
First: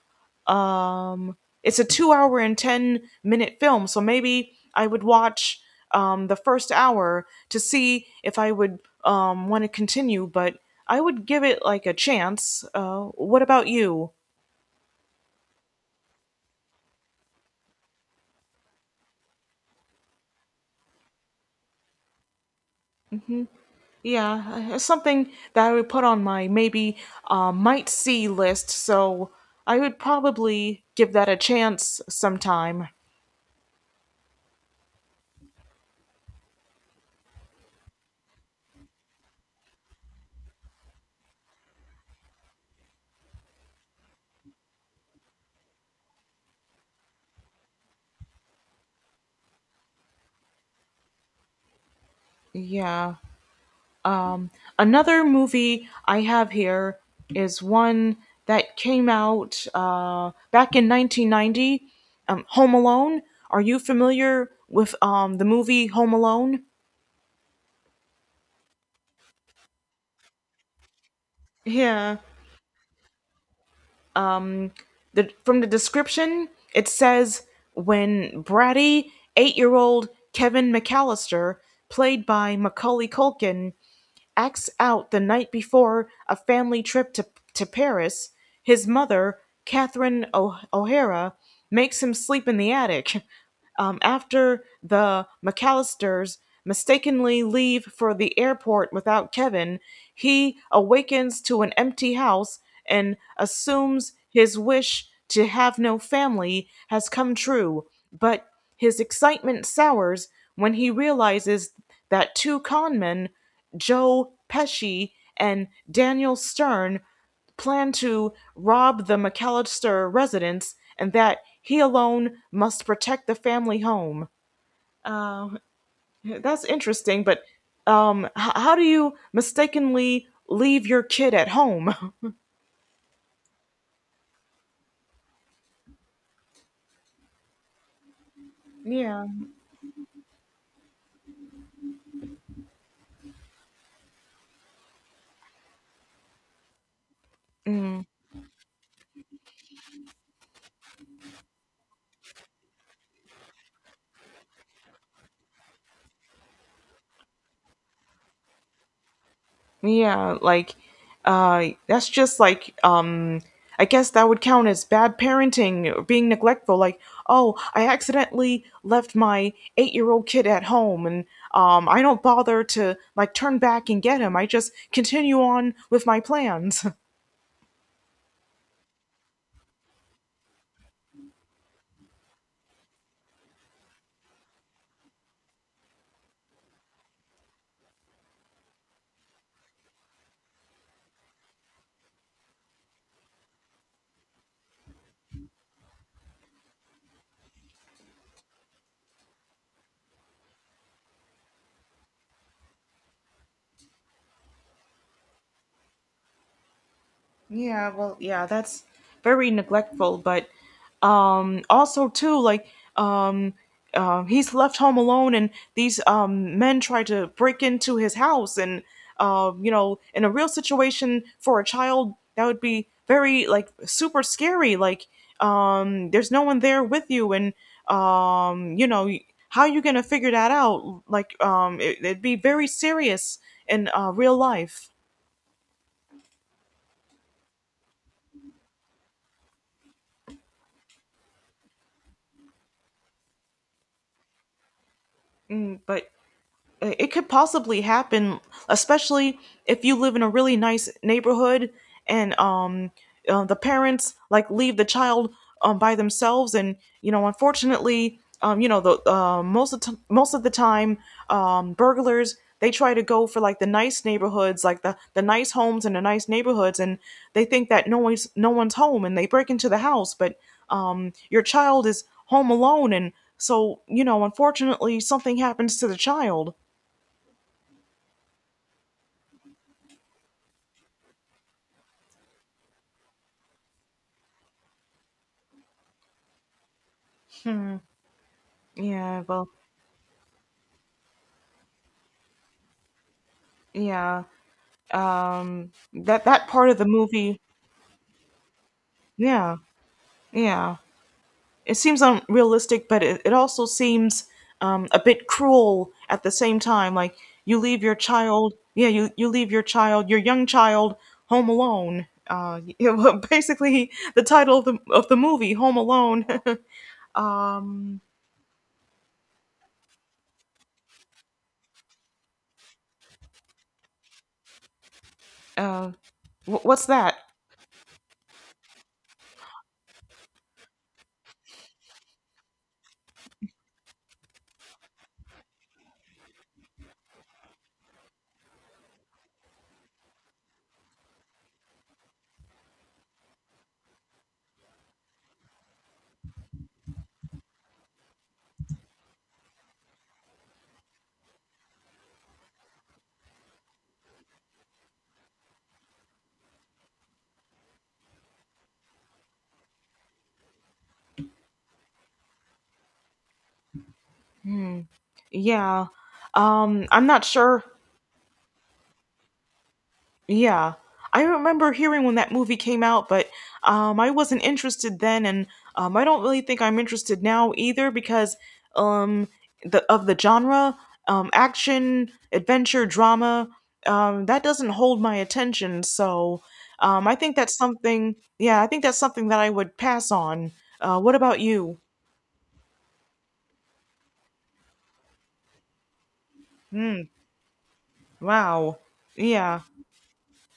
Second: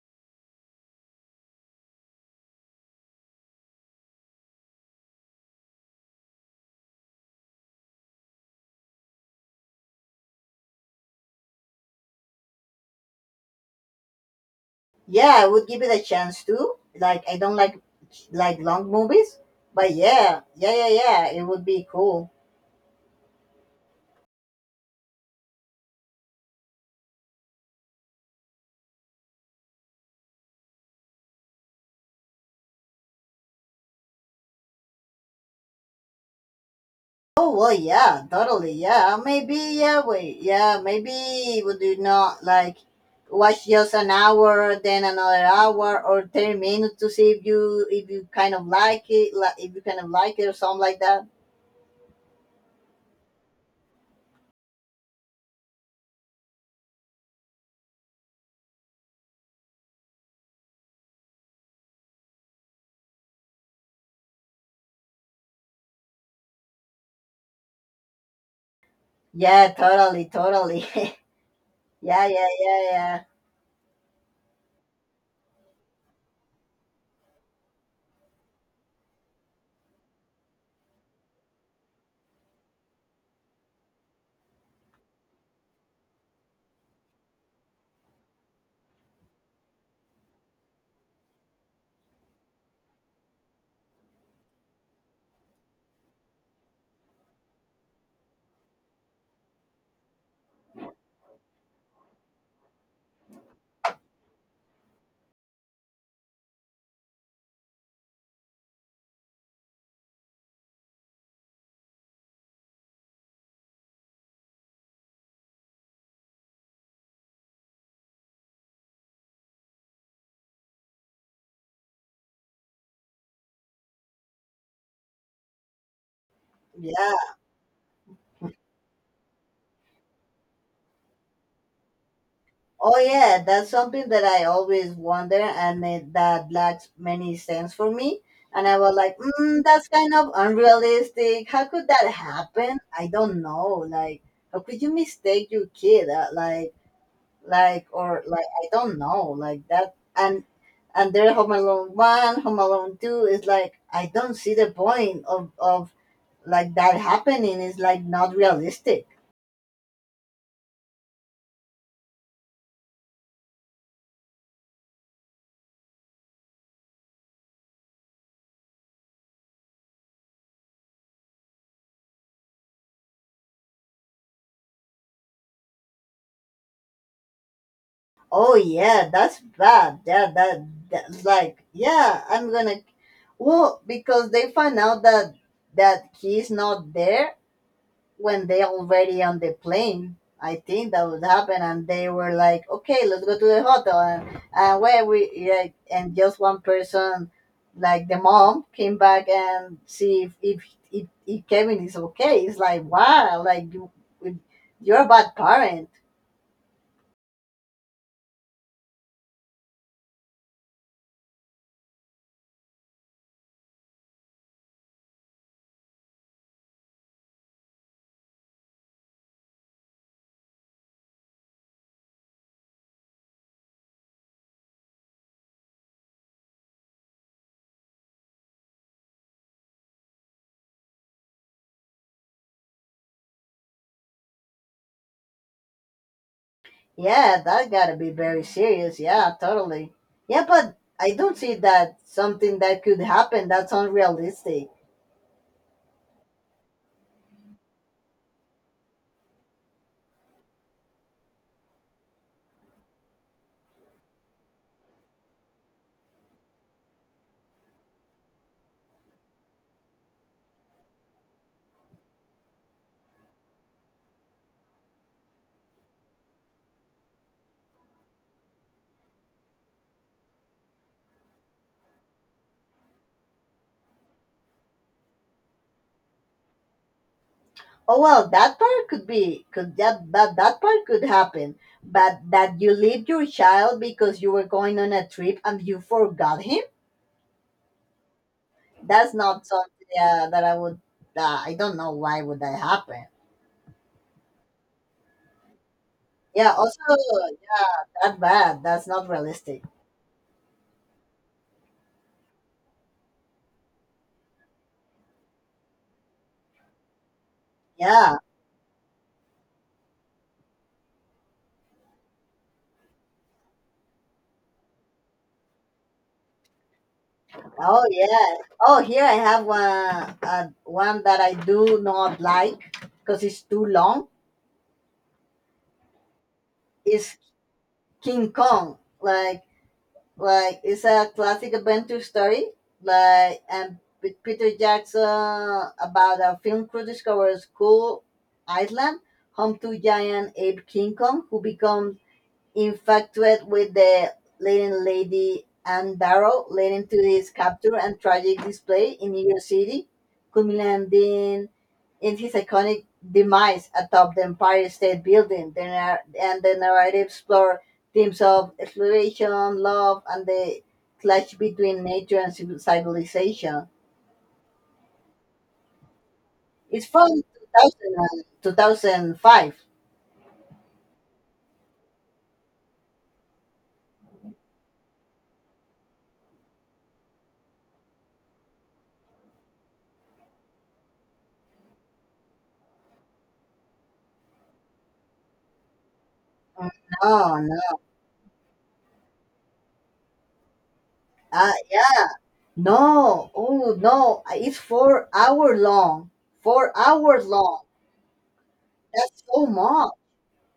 Um it's a 2 hour and 10 minute film, so maybe I would watch the first hour to see if I would want to continue, but I would give it like a chance. What about you?
Yeah, I would give it a chance too. Like, I don't like long movies, but yeah, yeah, yeah, yeah, it would be cool.
Yeah, something that I would put on my maybe might see list, so I would probably give that a chance sometime.
Oh well, yeah, totally, yeah. Maybe, yeah, wait, yeah, maybe would you not like watch just an hour, then another hour, or 30 minutes to see if you kind of like it, like if you kind of like it or something like that.
Yeah. Um, another movie I have here is one that came out back in 1990, Home Alone. Are you familiar with the movie Home Alone?
Yeah, totally, totally. *laughs*
Yeah.
yeah, yeah, yeah, yeah,
Um, from the description, it says, when bratty 8 year old Kevin McAllister, played by Macaulay Culkin, acts out the night before a family trip to Paris, his mother, Catherine O'Hara, makes him sleep in the attic. After the McAllisters mistakenly leave for the airport without Kevin, he awakens to an empty house and assumes his wish to have no family has come true, but his excitement sours when he realizes that two con men, Joe Pesci and Daniel Stern, plan to rob the McAllister residence and that he alone must protect the family home. Uh, that's interesting,
yeah.
but how do you mistakenly leave your kid at home? *laughs*
Oh yeah, that's something that I always wonder, and it, that lacks many sense for me. And I was like,
Yeah.
that's kind of unrealistic. How could that happen? I don't know. Like, how could you mistake your kid? Like,
Mm.
or like, I don't know. Like that, and Home Alone one, Home Alone two is like, I don't see the point of like that happening. It's like not realistic.
Yeah, like that's just like I guess that would count as bad parenting or being neglectful, like, oh, I accidentally left my 8-year-old kid at home, and I don't bother to like turn back and get him. I just continue on with my plans. *laughs*
Oh yeah, that's bad. Yeah, that like, yeah, I'm gonna, well, because they find out that he's not there when they already on the plane. I think that would happen, and they were like, "Okay, let's go to the hotel," and where we, yeah, and just one person, like the mom, came back and see if Kevin is okay. It's like wow, like you're a bad parent.
Yeah, well, yeah, that's very neglectful, but also too, like um he's left home alone, and these men try to break into his house, and you know, in a real situation, for a child that would be very like super scary, like there's no one there with you, and you know, how you going to figure that out, like it, it'd be very serious in real life.
Yeah, that gotta be very serious. Yeah, totally. Yeah, but I don't see that something that could happen that's unrealistic.
Mm, but it could possibly happen, especially if you live in a really nice neighborhood and the parents like leave the child by themselves, and you know, unfortunately, you know, the most of most of the time, burglars, they try to go for like the nice neighborhoods, like the nice homes and the nice neighborhoods, and they think that no one's home, and they break into the house, but your child is home alone, and so you know, unfortunately, something happens to the child.
Oh well, that part could be that part could happen. But that you leave your child because you were going on a trip and you forgot him? That's
Yeah,
not
well,
something that I would, I don't know why would that happen.
yeah. That
Yeah,
part of
also
the movie,
that bad. That's not
yeah,
realistic.
yeah. It seems unrealistic, but it also seems a bit cruel at the same time. Like, you leave your
Yeah.
child, yeah, you leave your child, your young child, home alone. *laughs* Yeah, well, basically the title of the movie, Home Alone. *laughs*
Oh
um,
yeah! Oh, here I have one, one that I do not like because it's too long.
uh, what's that?
It's King Kong. Like, it's a classic adventure story. Like, and with Peter Jackson, about a film crew discovers cool island, home to giant ape King Kong, who becomes infatuated with the leading lady Anne Barrow, leading to his capture and tragic display in New York City, culminating in his iconic demise atop the Empire State Building. And the narrative explores themes of exploration, love, and the clash between nature and civilization.
Hmm. Yeah.
It's
I'm
from
not sure.
2000 2005.
Yeah. I remember hearing when that movie came out, but I wasn't interested then, and I don't really think I'm interested now either, because um, of the genre, action, adventure, drama, that doesn't hold my attention. So I think
No,
that's
no.
something, yeah, I think that's something that I would pass on. What about
Ah,
you?
yeah. No, oh no, it's 4 hour long. Four
Hmm.
hours long.
Wow.
That's so
Yeah.
much.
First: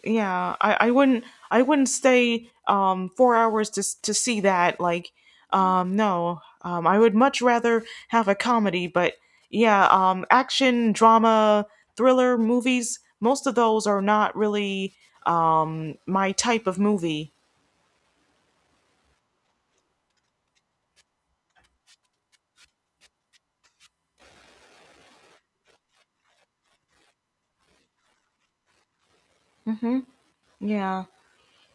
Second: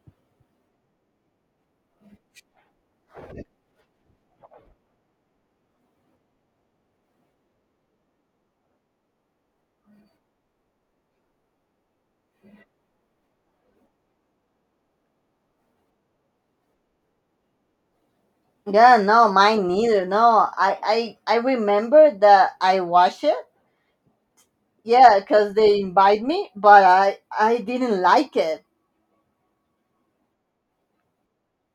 Yeah, I wouldn't stay 4 hours to to see that, like no, I would much rather have a comedy. But yeah, action, drama, thriller movies, most of those are not really my type of movie.
Yeah, no, mine neither. No, I remember that I watched it. Yeah, because they invite me, but I didn't like it.
Mm-hmm. Yeah.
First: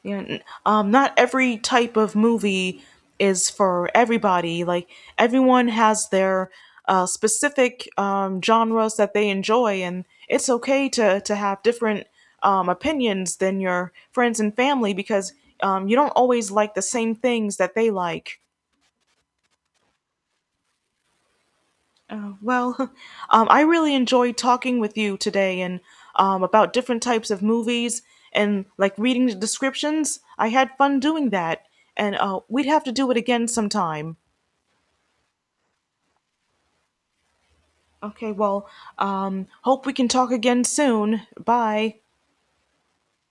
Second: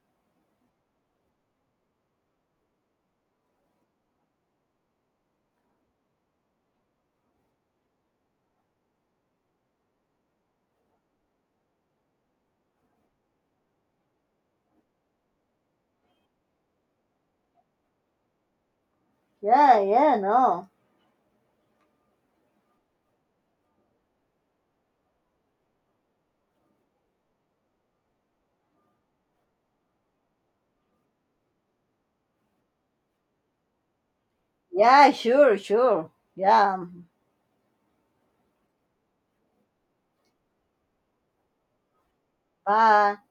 You know, not every type of movie is for everybody. Like everyone has their specific genres that they enjoy, and it's okay to have different opinions than your friends and family because you don't always like the same things that they like.
Yeah, yeah, no.
Well, *laughs* I really enjoyed talking with you today and about different types of movies, and like reading the descriptions. I had fun doing that, and we'd have to do it again sometime.
Yeah, sure, sure. Yeah,
Okay, well, hope we can talk again soon. Bye.
bye.